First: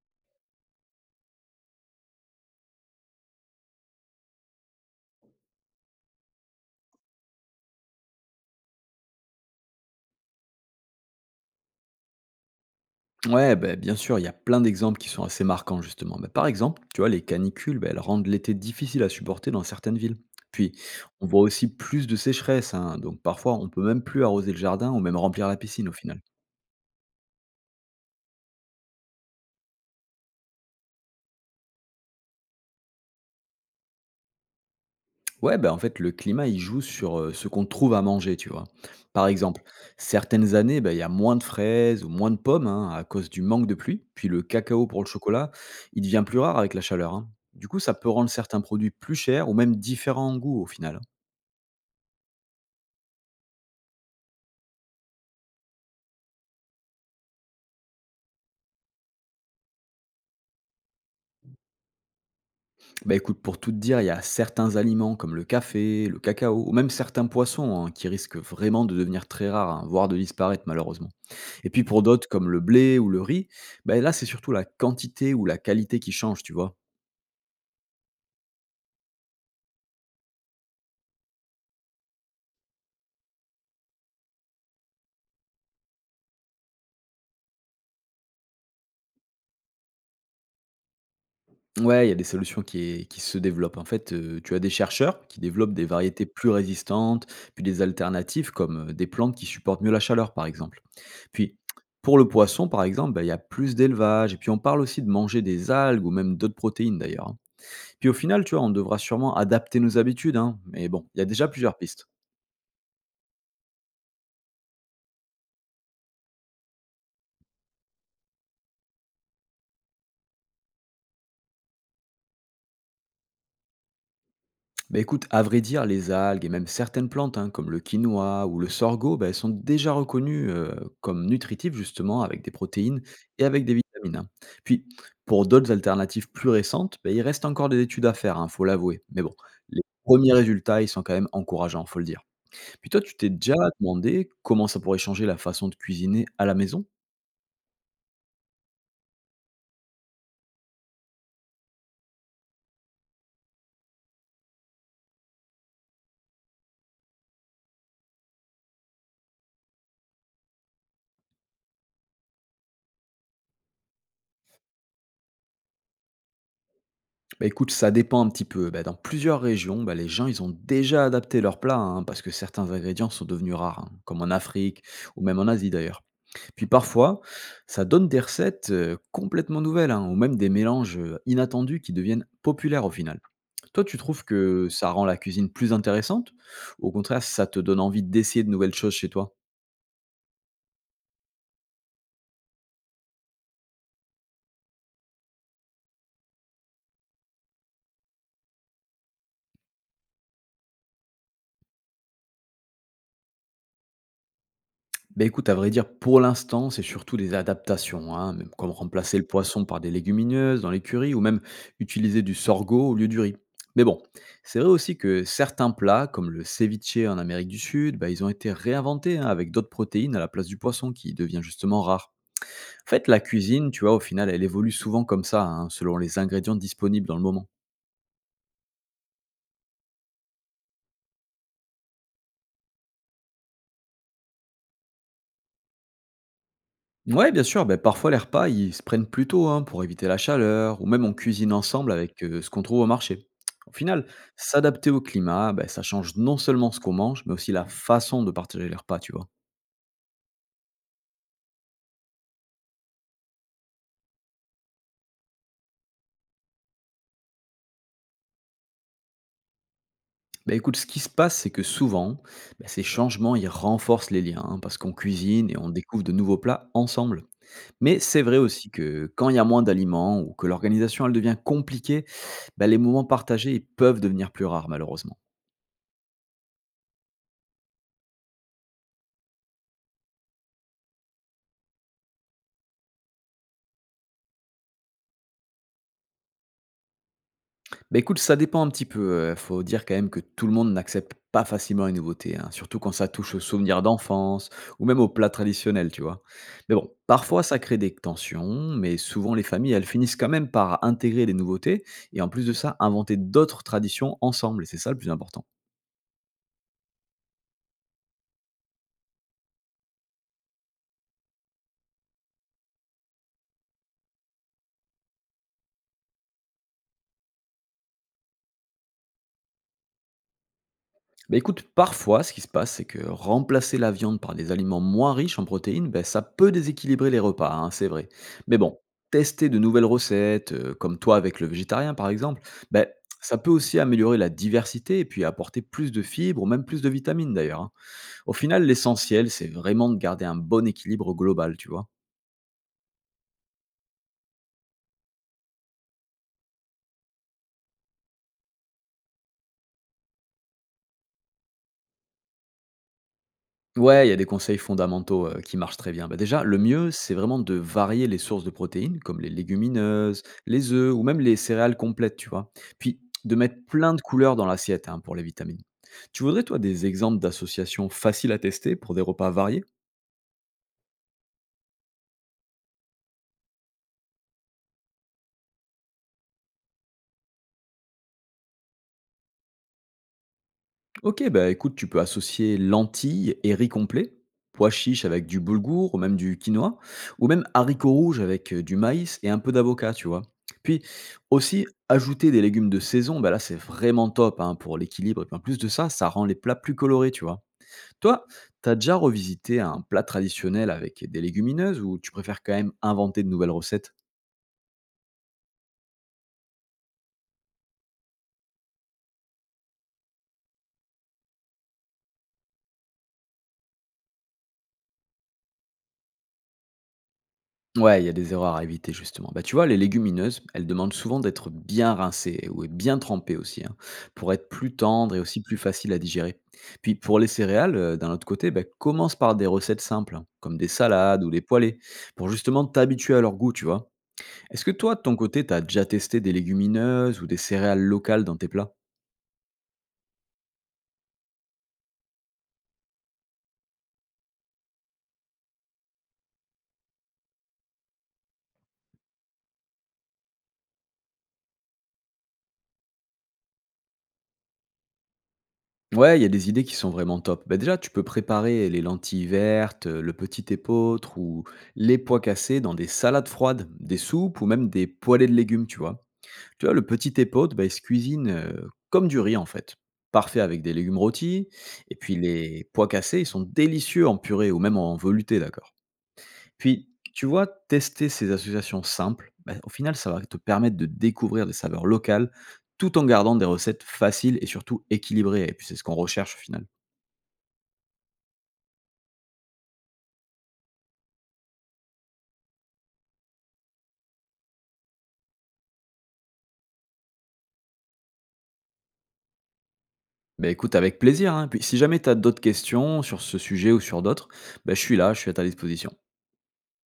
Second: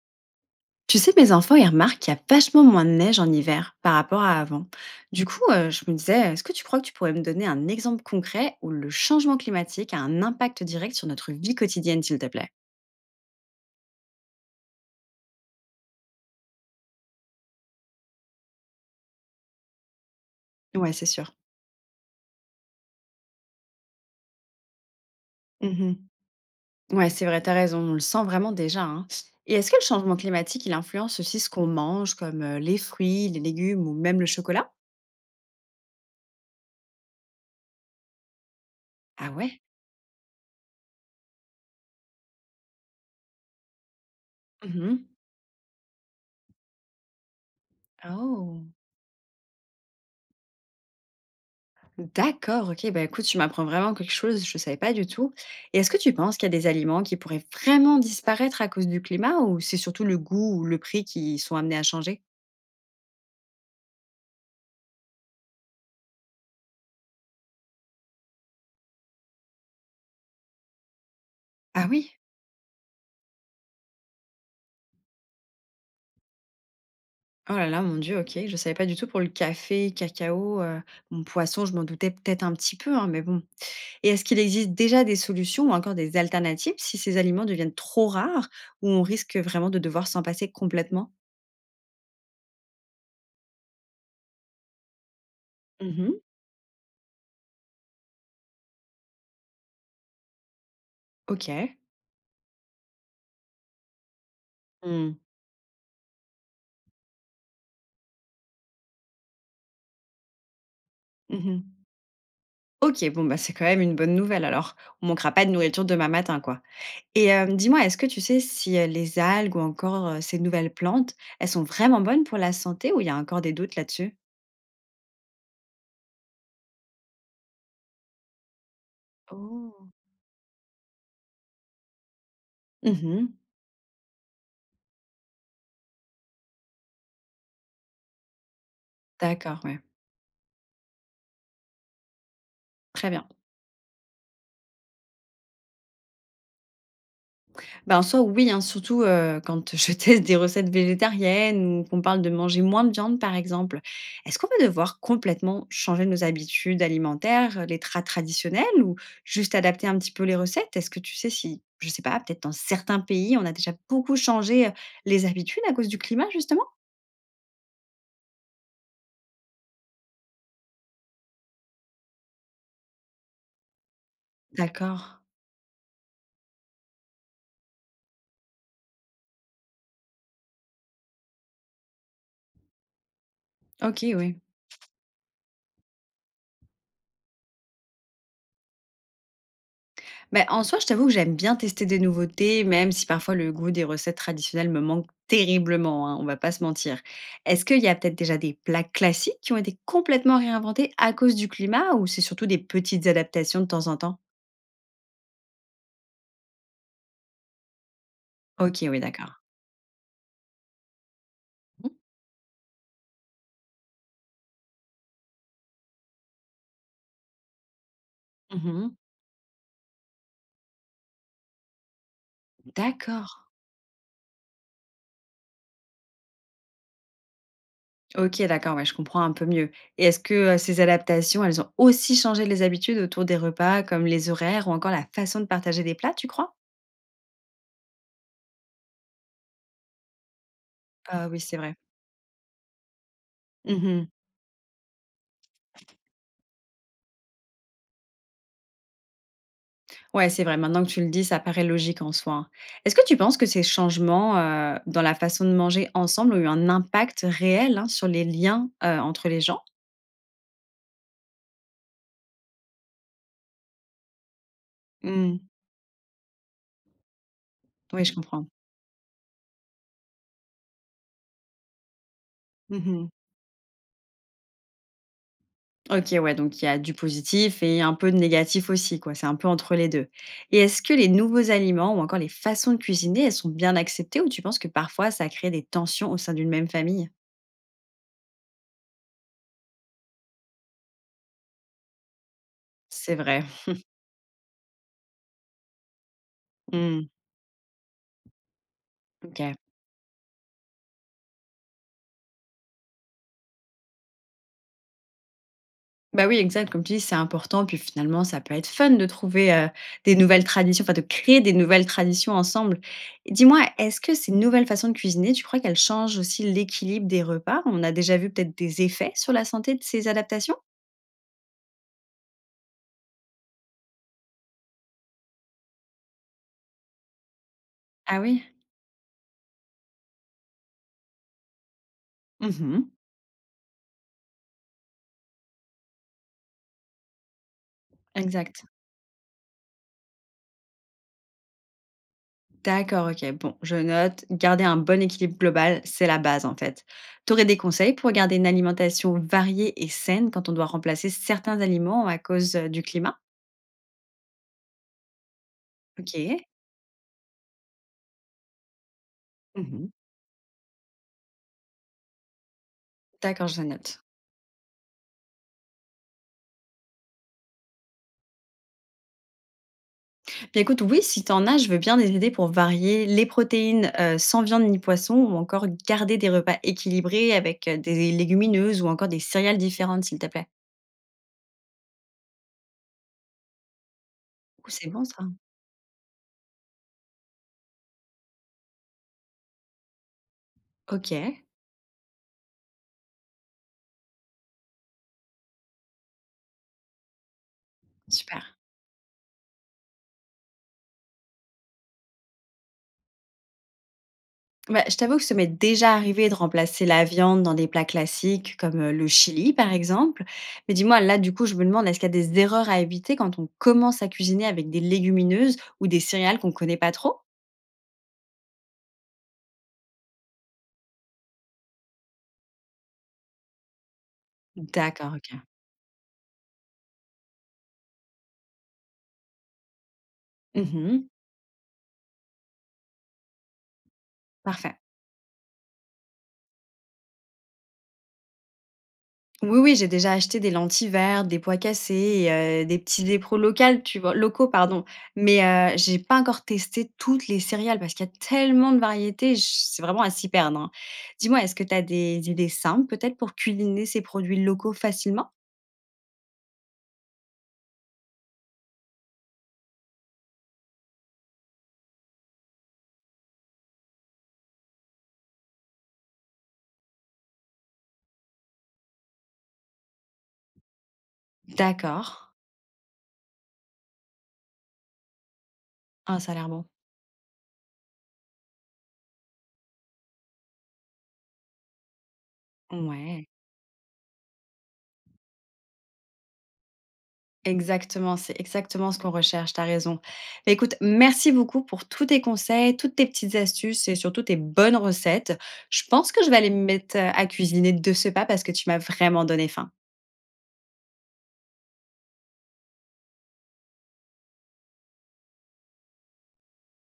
Tu sais, mes enfants, ils remarquent qu'il y a vachement moins de neige en hiver par rapport à avant. Du coup, je me disais, est-ce que tu crois que tu pourrais me donner un exemple concret où le changement climatique a un impact direct sur notre vie quotidienne, s'il te plaît? Ouais, ben bien sûr, il y a plein d'exemples qui sont assez marquants, justement. Bah, par exemple, tu vois, les canicules, ben elles rendent l'été difficile à supporter dans certaines villes. Puis, Ouais, c'est on sûr. voit aussi plus de sécheresse, hein, donc parfois, on peut même plus arroser le jardin ou même remplir la piscine au Mhm. final. Ouais, c'est vrai, t'as raison, on le sent vraiment déjà, hein. Et est-ce que le changement climatique, il influence aussi ce qu'on mange, comme les fruits, les légumes ou même le chocolat? Ouais, ben en fait, le climat, il joue sur ce qu'on trouve à manger, tu vois. Par Ah ouais. exemple, certaines années, ben il y a moins de fraises ou moins de pommes hein, à cause du manque de pluie. Puis, le cacao pour le Mhm. chocolat, il devient plus rare avec la chaleur, hein. Du coup, ça peut rendre certains Oh, produits plus chers ou même différents en goût au final, hein. d'accord, OK. Bah, écoute, tu m'apprends vraiment quelque chose, je ne savais pas du tout. Et est-ce que tu penses qu'il y a des aliments qui pourraient vraiment disparaître à cause du climat, ou c'est surtout le goût ou le prix qui sont amenés à changer? Bah écoute, pour tout te dire, il y a certains aliments comme le café, le cacao, ou même certains poissons hein, qui risquent vraiment de devenir très rares, hein, voire de disparaître malheureusement. Et puis Ah pour oui? d'autres comme le blé ou le riz, bah là c'est surtout la quantité ou la qualité qui change, tu vois. Oh là là, mon Dieu, OK. Je ne savais pas du tout pour le café, cacao, bon, poisson, je m'en doutais peut-être un petit peu, hein, mais bon. Et est-ce qu'il existe déjà des solutions ou encore des alternatives si ces aliments deviennent trop rares, ou on risque vraiment de devoir s'en passer complètement? Ouais, il y a des solutions qui se développent. En fait, tu as des chercheurs qui développent des Mhm. variétés plus résistantes, puis des alternatives comme des plantes qui supportent mieux la chaleur, par exemple. Puis, OK. pour le poisson, par exemple, bah, il y a plus d'élevage. Et puis, on parle aussi de Hmm. manger des algues ou même d'autres protéines, d'ailleurs, hein. Puis au final, tu vois, on devra sûrement adapter nos habitudes, hein, mais bon, il y a déjà plusieurs Mhm. pistes. OK, bon, bah, c'est quand même une bonne nouvelle alors. On manquera pas de nourriture demain matin, quoi. Et dis-moi, est-ce que tu sais si, les algues ou encore, ces nouvelles plantes, elles sont vraiment bonnes pour la santé ou il y a encore des doutes là-dessus? Bah écoute, à vrai dire, les algues et même certaines plantes, hein, comme le quinoa ou le sorgho, bah, elles sont Oh! déjà reconnues comme nutritives, justement, avec des protéines Mmh. et avec des vitamines, hein. Puis, pour d'autres alternatives plus récentes, bah, il reste encore des études à faire, il faut l'avouer. Mais bon, D'accord, ouais. les premiers résultats, ils sont quand même encourageants, faut le dire. Puis toi, Très tu bien. t'es déjà demandé comment ça pourrait changer la façon de cuisiner à la maison? Bah, en soi, oui, hein, surtout, quand je teste des recettes végétariennes ou qu'on parle de manger moins de viande, par exemple. Est-ce qu'on va devoir complètement changer nos habitudes alimentaires, les tras traditionnels, ou juste adapter un petit peu les recettes? Est-ce que tu sais si, je sais pas, peut-être dans certains pays, on a déjà beaucoup changé, les habitudes à cause du climat, justement? Bah écoute, ça dépend un petit peu. Bah, dans plusieurs régions, bah, les gens ils ont déjà adapté leurs plats hein, parce que certains ingrédients sont devenus rares, hein, comme en Afrique D'accord. ou même en Asie d'ailleurs. Puis parfois, ça donne des recettes complètement nouvelles hein, ou même des mélanges inattendus qui deviennent populaires au final. Toi, tu OK, trouves oui. que ça rend la cuisine plus intéressante ou au contraire, ça te donne envie d'essayer de nouvelles choses chez toi? Bah, en soi, je t'avoue que j'aime bien tester des nouveautés, même si parfois le goût des recettes traditionnelles me manque terriblement, hein, on va pas se mentir. Est-ce qu'il y a peut-être déjà des plats classiques qui ont été complètement réinventés à cause du climat, ou c'est surtout des petites adaptations de temps en temps? Ben écoute, à vrai dire, pour l'instant, c'est surtout des adaptations, hein, même comme Ok, oui, remplacer le d'accord. poisson par des légumineuses dans l'écurie ou même Mhm. utiliser du sorgho au lieu du riz. Mais bon, c'est vrai aussi que certains plats, comme le ceviche en Amérique du Sud, ben ils ont été Mhm. réinventés hein, avec d'autres protéines à la place du poisson qui devient justement rare. En fait, la D'accord. cuisine, tu vois, au final, elle évolue souvent comme ça, hein, selon les ingrédients disponibles dans le moment. Ok, d'accord, ouais, je comprends un peu mieux. Et est-ce que ces adaptations, elles ont aussi changé les habitudes autour des repas, comme les horaires ou encore la façon de partager des plats, tu crois? Ouais, bien sûr, ben, parfois les repas, ils se prennent plus tôt hein, pour éviter la chaleur, ou même on Ah oui, cuisine c'est vrai. ensemble avec ce qu'on trouve au marché. Au final, s'adapter au climat, ben, ça change non seulement ce qu'on mange, mais aussi la façon de partager les repas, tu vois. Ouais, c'est vrai, maintenant que tu le dis, ça paraît logique en soi, hein. Est-ce que tu penses que ces changements, dans la façon de manger ensemble, ont eu un impact réel, hein, sur les liens, entre les gens? Ben, écoute, ce qui se passe, c'est que souvent, ben, ces changements, ils renforcent les liens, hein, parce qu'on Mmh. cuisine et on découvre de nouveaux plats ensemble. Mais Oui, je c'est vrai comprends. aussi que quand il y a moins d'aliments ou que l'organisation, elle devient compliquée, ben, les moments Mmh. partagés, ils peuvent devenir plus rares, malheureusement. OK, ouais, donc il y a du positif et un peu de négatif aussi, quoi. C'est un peu entre les 2. Et est-ce que les nouveaux aliments ou encore les façons de cuisiner, elles sont bien acceptées ou tu penses que parfois ça crée des tensions au sein d'une même famille? Bah, écoute, ça dépend un petit peu, faut dire quand même que tout le monde n'accepte pas facilement les nouveautés, hein, surtout quand ça C'est touche aux vrai. souvenirs d'enfance ou même aux plats traditionnels, tu vois? Mais bon, Mmh. parfois ça crée des tensions, mais souvent les OK. familles, elles finissent quand même par intégrer les nouveautés et en plus de ça, inventer d'autres traditions ensemble et c'est ça le plus important. Bah oui, exact, comme tu dis, c'est important. Puis finalement, ça peut être fun de trouver des nouvelles traditions, enfin de créer des nouvelles traditions ensemble. Et dis-moi, est-ce que ces nouvelles façons de cuisiner, tu crois qu'elles changent aussi l'équilibre des repas? On a déjà vu peut-être des effets sur la santé de ces adaptations? Bah, écoute, parfois, ce qui se passe, c'est que remplacer la viande par des aliments moins riches en protéines, bah, ça peut déséquilibrer les repas, hein, c'est vrai. Ah oui. Mais bon, tester de nouvelles recettes, comme toi avec le végétarien par exemple, bah, Mhm. ça peut aussi améliorer la diversité et puis apporter plus de fibres ou même plus de vitamines d'ailleurs, hein. Au Exact. final, l'essentiel, c'est vraiment de garder un bon équilibre global, tu vois. D'accord, ok. Bon, je note, garder un bon équilibre global, c'est la base en fait. Tu aurais des conseils pour garder une alimentation variée et saine quand on doit remplacer certains aliments à cause du climat? Ouais, il y a des conseils fondamentaux, qui marchent très bien. Bah, Ok. déjà, le mieux, c'est vraiment de varier les sources de protéines, comme les Mhm. légumineuses, les œufs ou même les céréales complètes, tu vois? Puis, de D'accord, mettre je plein note. de couleurs dans l'assiette, hein, pour les vitamines. Tu voudrais, toi, des exemples d'associations faciles à tester pour des repas variés? Bah, écoute, oui, si t'en as, je veux bien des idées pour varier les protéines sans viande ni poisson, ou encore garder des repas équilibrés avec des légumineuses ou encore des céréales différentes, s'il te plaît. Ok, bah écoute, tu peux associer lentilles et riz complet, Ouh, pois c'est bon chiches ça. avec du boulgour ou même du quinoa, ou même haricots rouges avec du maïs et un peu d'avocat, tu vois. Puis Ok, aussi, ajouter des légumes de saison, bah là c'est vraiment top hein, pour l'équilibre. Et puis en plus de ça, ça rend les plats plus colorés, tu vois. Toi, super. t'as déjà revisité un plat traditionnel avec des légumineuses ou tu préfères quand même inventer de nouvelles recettes? Bah, je t'avoue que ça m'est déjà arrivé de remplacer la viande dans des plats classiques comme le chili, par exemple. Mais dis-moi, là, du coup, je me demande, est-ce qu'il y a des erreurs à éviter quand on commence à cuisiner avec des légumineuses ou des céréales qu'on connaît pas trop? Ouais, il y a des erreurs à éviter justement. Bah, tu vois, les légumineuses, elles demandent souvent d'être bien rincées ou bien trempées aussi, hein, pour être plus D'accord, tendres et ok. aussi plus faciles à digérer. Puis pour les céréales, d'un autre côté, bah, commence par des recettes simples, hein, comme des Mhm. salades ou des poêlées, pour justement t'habituer à leur goût, tu vois. Est-ce que Parfait. toi, de ton côté, t'as déjà testé des légumineuses ou des céréales locales dans tes plats? Oui, oui, j'ai déjà acheté des lentilles vertes, des pois cassés et des petits dépros locales, tu vois locaux, pardon. Mais j'ai pas encore testé toutes les céréales parce qu'il y a tellement de variétés, j c'est vraiment à s'y perdre, hein. Dis-moi, est-ce que tu as des idées simples peut-être pour cuisiner ces produits locaux facilement? Ouais, il y a des idées qui sont vraiment top. Bah, déjà, tu peux préparer les lentilles vertes, le petit épeautre ou les pois cassés dans des salades froides, des soupes ou même des poêlées de légumes, tu vois. Tu vois, le petit épaule, bah, il se cuisine, comme du riz, en fait. Parfait avec des légumes rôtis et D'accord. puis les pois cassés, ils sont délicieux en purée ou même en velouté, d'accord. Ah, ça a l'air bon. Puis, tu vois, tester ces associations simples, bah, au final, ça va te permettre de découvrir des saveurs locales, tout en Ouais. gardant des recettes faciles et surtout équilibrées et puis c'est ce qu'on recherche, au final. Exactement, c'est exactement ce qu'on recherche, tu raison. Bah, écoute, merci beaucoup pour tous tes conseils, toutes tes petites astuces et surtout tes bonnes recettes. Je pense que je vais aller me mettre, à cuisiner de ce pas parce que tu m'as vraiment donné faim. Bah, écoute, avec plaisir, hein, puis si jamais tu as d'autres questions sur ce sujet ou sur d'autres, bah, je suis là, je suis à ta disposition.